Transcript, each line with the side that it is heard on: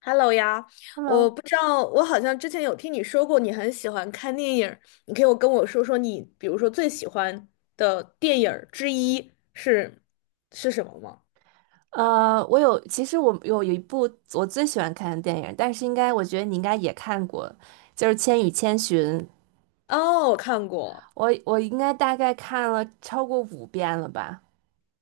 left: Hello 呀，我
right: Hello，
left: 不知道，我好像之前有听你说过你很喜欢看电影儿你可以我跟我说说你，比如说最喜欢的电影儿之一是什么吗？
right: 其实我一部我最喜欢看的电影，但是应该我觉得你应该也看过，就是《千与千寻》。
left: 哦，我看过，
right: 我应该大概看了超过五遍了吧。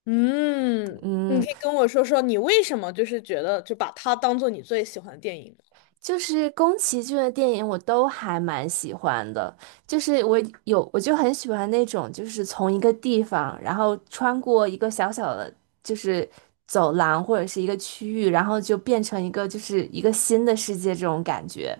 left: 嗯，你
right: 嗯，
left: 可以跟我说说你为什么就是觉得就把它当做你最喜欢的电影吗？
right: 就是宫崎骏的电影我都还蛮喜欢的。就是我我就很喜欢那种就是从一个地方，然后穿过一个小小的就是走廊或者是一个区域，然后就变成一个新的世界这种感觉。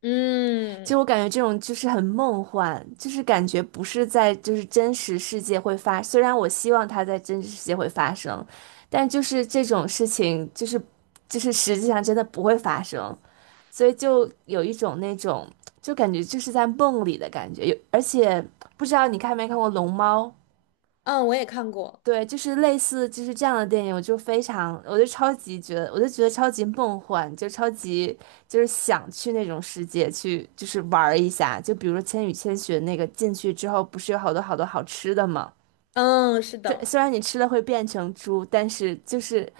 left: 嗯
right: 就我感觉这种就是很梦幻，就是感觉不是在就是真实世界会发，虽然我希望它在真实世界会发生，但就是这种事情实际上真的不会发生，所以就有一种那种就感觉就是在梦里的感觉。而且不知道你看没看过《龙猫》。
left: 嗯，我也看过，
right: 对，就是类似就是这样的电影，我就非常，我就超级觉得，我就觉得超级梦幻，就超级就是想去那种世界去，就是玩儿一下。就比如说《千与千寻》那个进去之后，不是有好多好多好吃的吗？
left: 嗯，是
right: 对，
left: 的。
right: 虽然你吃了会变成猪，但是就是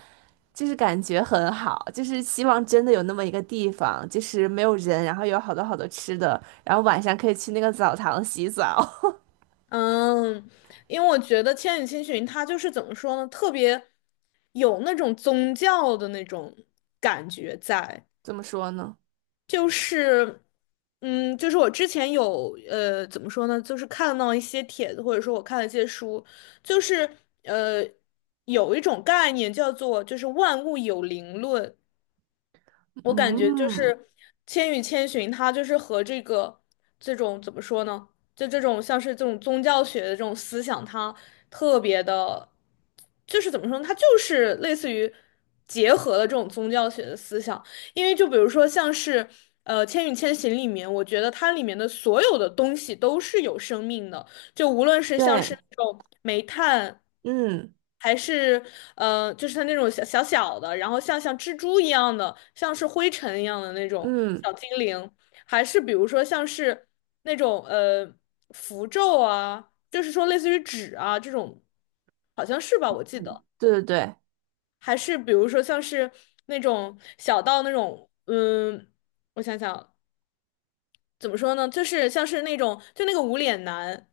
right: 就是感觉很好，就是希望真的有那么一个地方，就是没有人，然后有好多好多吃的，然后晚上可以去那个澡堂洗澡。
left: 嗯，因为我觉得《千与千寻》它就是怎么说呢，特别有那种宗教的那种感觉在，
right: 怎么说呢？
left: 就是，嗯，就是我之前有怎么说呢，就是看到一些帖子，或者说我看了一些书，就是呃有一种概念叫做就是万物有灵论，我感觉就
right: 嗯，
left: 是《千与千寻》，它就是和这个这种怎么说呢？就这种像是这种宗教学的这种思想，它特别的，就是怎么说呢？它就是类似于结合了这种宗教学的思想，因为就比如说像是《千与千寻》里面，我觉得它里面的所有的东西都是有生命的，就无论是像是
right: 对，
left: 那种煤炭，
right: 嗯
left: 还是就是它那种小小小的，然后像蜘蛛一样的，像是灰尘一样的那种
right: 嗯。
left: 小精灵，还是比如说像是那种符咒啊，就是说类似于纸啊这种，好像是吧，我记得，
right: 对，
left: 还是比如说像是那种小到那种我想想，怎么说呢？就是像是那种，就那个无脸男，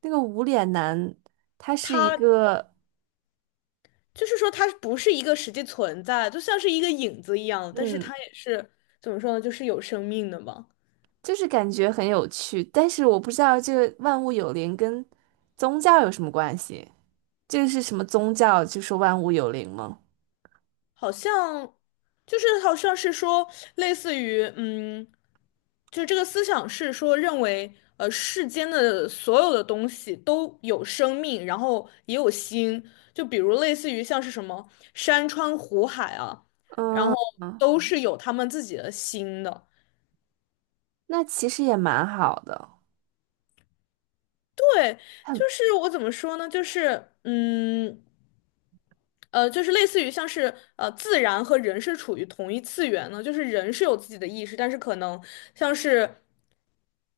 right: 那个无脸男，他是一
left: 他
right: 个，
left: 就是说它不是一个实际存在，就像是一个影子一样，但是
right: 嗯，
left: 它也是怎么说呢，就是有生命的嘛，
right: 就是感觉很有趣，但是我不知道这个万物有灵跟宗教有什么关系？这个是什么宗教？就说万物有灵吗？
left: 好像就是好像是说类似于就这个思想是说认为世间的所有的东西都有生命，然后也有心，就比如类似于像是什么山川湖海啊，然
right: 嗯
left: 后
right: 嗯，
left: 都是有他们自己的心的。
right: 那其实也蛮好的。
left: 对，就
right: 很，
left: 是我怎么说呢？就是就是类似于像是自然和人是处于同一次元呢，就是人是有自己的意识，但是可能像是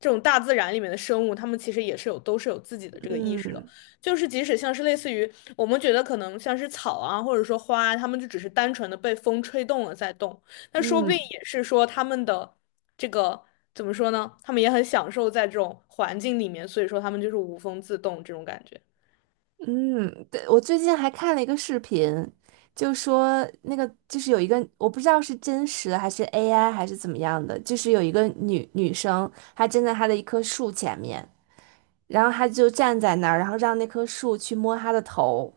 left: 这种大自然里面的生物，它们其实也是都是有自己的这个意识的，
right: 嗯
left: 就是即使像是类似于我们觉得可能像是草啊，或者说花啊，它们就只是单纯的被风吹动了在动，那说不定
right: 嗯，
left: 也是说他们的这个怎么说呢？他们也很享受在这种环境里面，所以说他们就是无风自动这种感觉。
right: 对，我最近还看了一个视频，就说那个就是有一个，我不知道是真实的还是 AI 还是怎么样的，就是有一个女生，她站在她的一棵树前面。然后他就站在那儿，然后让那棵树去摸他的头，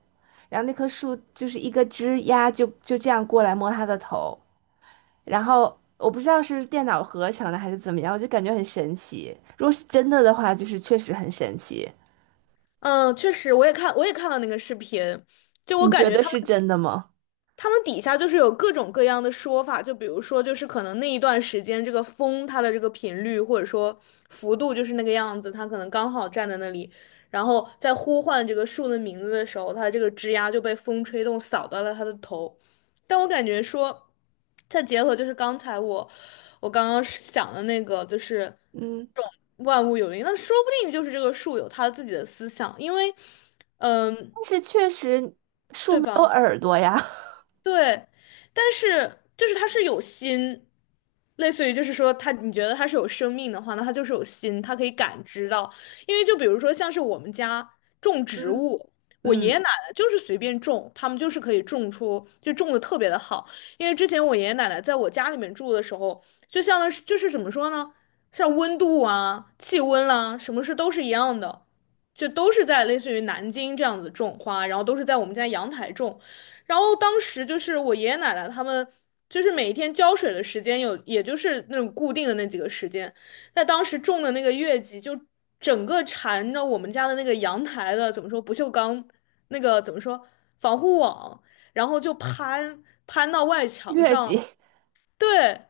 right: 然后那棵树就是一个枝丫这样过来摸他的头，然后我不知道是电脑合成的还是怎么样，我就感觉很神奇。如果是真的的话，就是确实很神奇。
left: 嗯，确实，我也看了那个视频，就我
right: 你
left: 感
right: 觉
left: 觉
right: 得
left: 他
right: 是
left: 们。
right: 真的吗？
left: 他们底下就是有各种各样的说法，就比如说，就是可能那一段时间这个风它的这个频率或者说幅度就是那个样子，它可能刚好站在那里，然后在呼唤这个树的名字的时候，它这个枝丫就被风吹动扫到了它的头。但我感觉说，再结合就是刚才我刚刚想的那个，就是
right: 嗯，
left: 这种万物有灵，那说不定就是这个树有它自己的思想，因为，嗯，
right: 但是确实
left: 对
right: 没有
left: 吧？
right: 耳朵呀。
left: 对，但是就是它是有心，类似于就是说它，你觉得它是有生命的话，那它就是有心，它可以感知到。因为就比如说像是我们家种植
right: 嗯
left: 物，我爷爷
right: 嗯，
left: 奶奶就是随便种，他们就是可以种出，就种的特别的好。因为之前我爷爷奶奶在我家里面住的时候，就像是就是怎么说呢，像温度啊、气温啦、什么事都是一样的。就都是在类似于南京这样子种花，然后都是在我们家阳台种，然后当时就是我爷爷奶奶他们，就是每一天浇水的时间有，也就是那种固定的那几个时间。在当时种的那个月季，就整个缠着我们家的那个阳台的，怎么说不锈钢那个怎么说防护网，然后就攀到外墙
right: 月
left: 上
right: 季，
left: 了。对，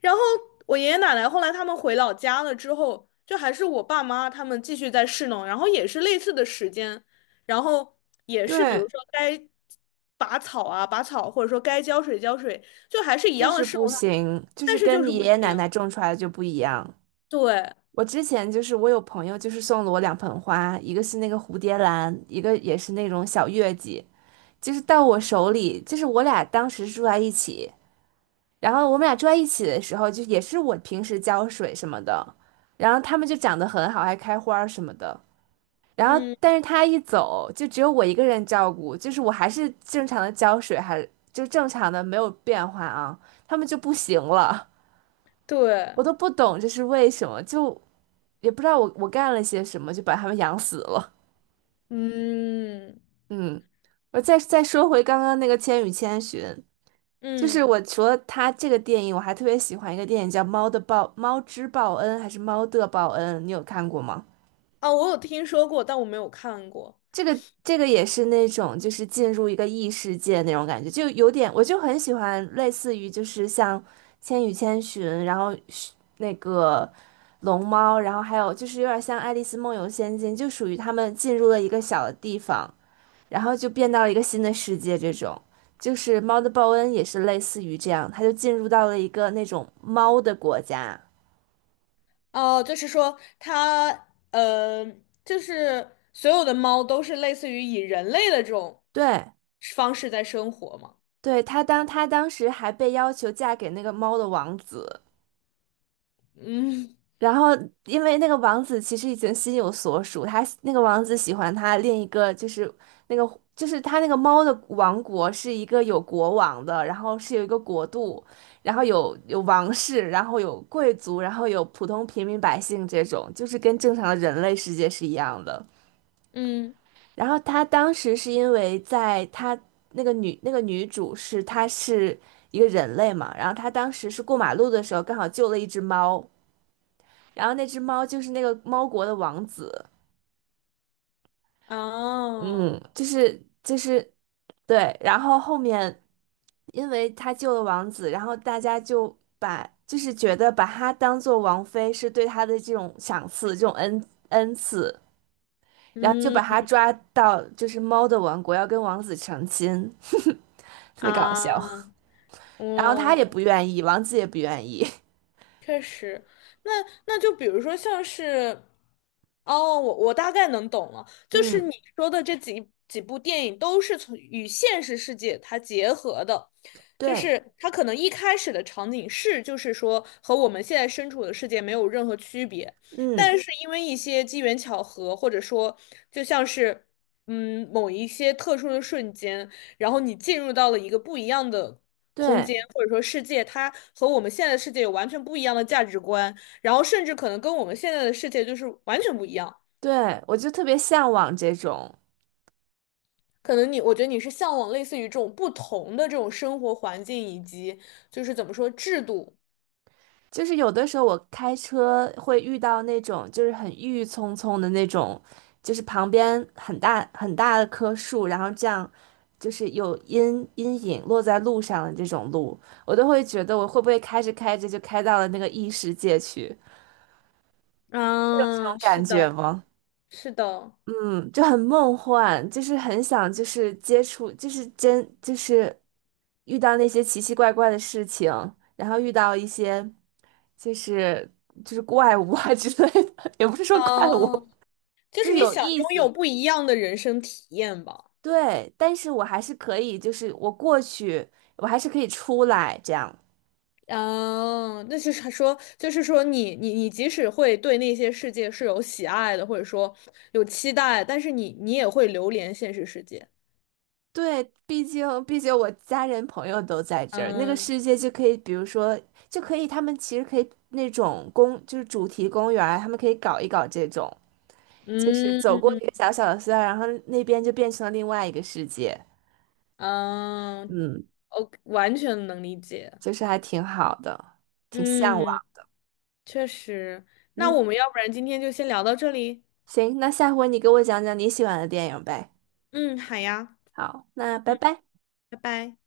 left: 然后我爷爷奶奶后来他们回老家了之后，就还是我爸妈他们继续在侍弄，然后也是类似的时间，然后 也是比如
right: 对，
left: 说该拔草啊拔草，或者说该浇水浇水，就还是一
right: 就
left: 样的
right: 是
left: 侍
right: 不
left: 弄他，
right: 行，就
left: 但
right: 是
left: 是就
right: 跟
left: 是
right: 你
left: 不
right: 爷爷
left: 行。
right: 奶奶种出来的就不一样。
left: 对，
right: 我之前就是我有朋友就是送了我两盆花，一个是那个蝴蝶兰，一个也是那种小月季，就是到我手里，就是我俩当时住在一起，然后我们俩住在一起的时候，就也是我平时浇水什么的，然后它们就长得很好，还开花儿什么的。然后，
left: 嗯，
right: 但是他一走，就只有我一个人照顾，就是我还是正常的浇水，就正常的没有变化啊，他们就不行了。
left: 对，
right: 我都不懂这是为什么，就也不知道我干了些什么，就把他们养死了。
left: 嗯
right: 嗯，我再说回刚刚那个《千与千寻》，就是
left: 嗯，
right: 我除了它这个电影，我还特别喜欢一个电影叫《猫的报》《猫之报恩》还是《猫的报恩》，你有看过吗？
left: 啊，我有听说过，但我没有看过。
right: 这个也是那种就是进入一个异世界那种感觉，就有点我就很喜欢类似于就是像《千与千寻》，然后是那个龙猫，然后还有就是有点像《爱丽丝梦游仙境》，就属于他们进入了一个小的地方，然后就变到了一个新的世界这种。就是猫的报恩也是类似于这样，他就进入到了一个那种猫的国家。
left: 哦，就是说它，就是所有的猫都是类似于以人类的这种
right: 对，
left: 方式在生活嘛。
right: 对，他当时还被要求嫁给那个猫的王子。
left: 嗯
right: 然后，因为那个王子其实已经心有所属，他那个王子喜欢他另一个，那个就是他那个猫的王国是一个有国王的，然后是有一个国度，然后有王室，然后有贵族，然后有普通平民百姓这种，就是跟正常的人类世界是一样的。
left: 嗯，
right: 然后他当时是因为在他那个女主是一个人类嘛，然后她当时是过马路的时候刚好救了一只猫。然后那只猫就是那个猫国的王子。
left: 啊
right: 嗯，对，然后后面因为他救了王子，然后大家就把就是觉得把他当做王妃是对他的这种赏赐，这种恩赐，然后就
left: 嗯
right: 把他抓到就是猫的王国，要跟王子成亲。特别搞笑。
left: 啊，
right: 然后他也
left: 哦，
right: 不愿意，王子也不愿意。
left: 确实，那就比如说像是，哦，我大概能懂了，就是
right: 嗯，
left: 你说的这几部电影都是从与现实世界它结合的，就
right: 对，
left: 是它可能一开始的场景是就是说和我们现在身处的世界没有任何区别，
right: 嗯，
left: 但是因为一些机缘巧合，或者说就像是某一些特殊的瞬间，然后你进入到了一个不一样的空
right: 对
left: 间或者说世界，它和我们现在的世界有完全不一样的价值观，然后甚至可能跟我们现在的世界就是完全不一样。
right: 对，我就特别向往这种。
left: 可能你，我觉得你是向往类似于这种不同的这种生活环境以及就是怎么说制度。
right: 就是有的时候我开车会遇到那种就是很郁郁葱葱的那种，就是旁边很大很大的棵树，然后这样就是有阴影落在路上的这种路，我都会觉得我会不会开着开着就开到了那个异世界去，有这种
left: 嗯，是
right: 感觉
left: 的，
right: 吗？
left: 是的，
right: 嗯，就很梦幻，就是很想，就是接触，就是真，就是遇到那些奇奇怪怪的事情，然后遇到一些，就是就是怪物啊之类的。也不是说怪物，
left: 嗯，就
right: 就
left: 是
right: 是
left: 你
right: 有
left: 想
right: 意
left: 拥有
right: 思。
left: 不一样的人生体验吧。
right: 对，但是我还是可以，就是我过去，我还是可以出来这样。
left: 嗯，那就是他说，就是说你即使会对那些世界是有喜爱的，或者说有期待，但是你也会流连现实世界。
right: 对，毕竟我家人朋友都在这儿，那个
left: 嗯
right: 世界就可以，比如说就可以，他们其实可以那种公，就是主题公园儿他们可以搞一搞这种，就是
left: 嗯
right: 走过一个小小的隧道，然后那边就变成了另外一个世界。
left: 嗯，
right: 嗯，
left: 我完全能理解。
right: 就是还挺好的，挺向
left: 嗯，
right: 往。
left: 确实。那我
right: 嗯，
left: 们要不然今天就先聊到这里。
right: 行，那下回你给我讲讲你喜欢的电影呗。
left: 嗯，好呀。
right: 好，那拜
left: 嗯，
right: 拜。
left: 拜拜。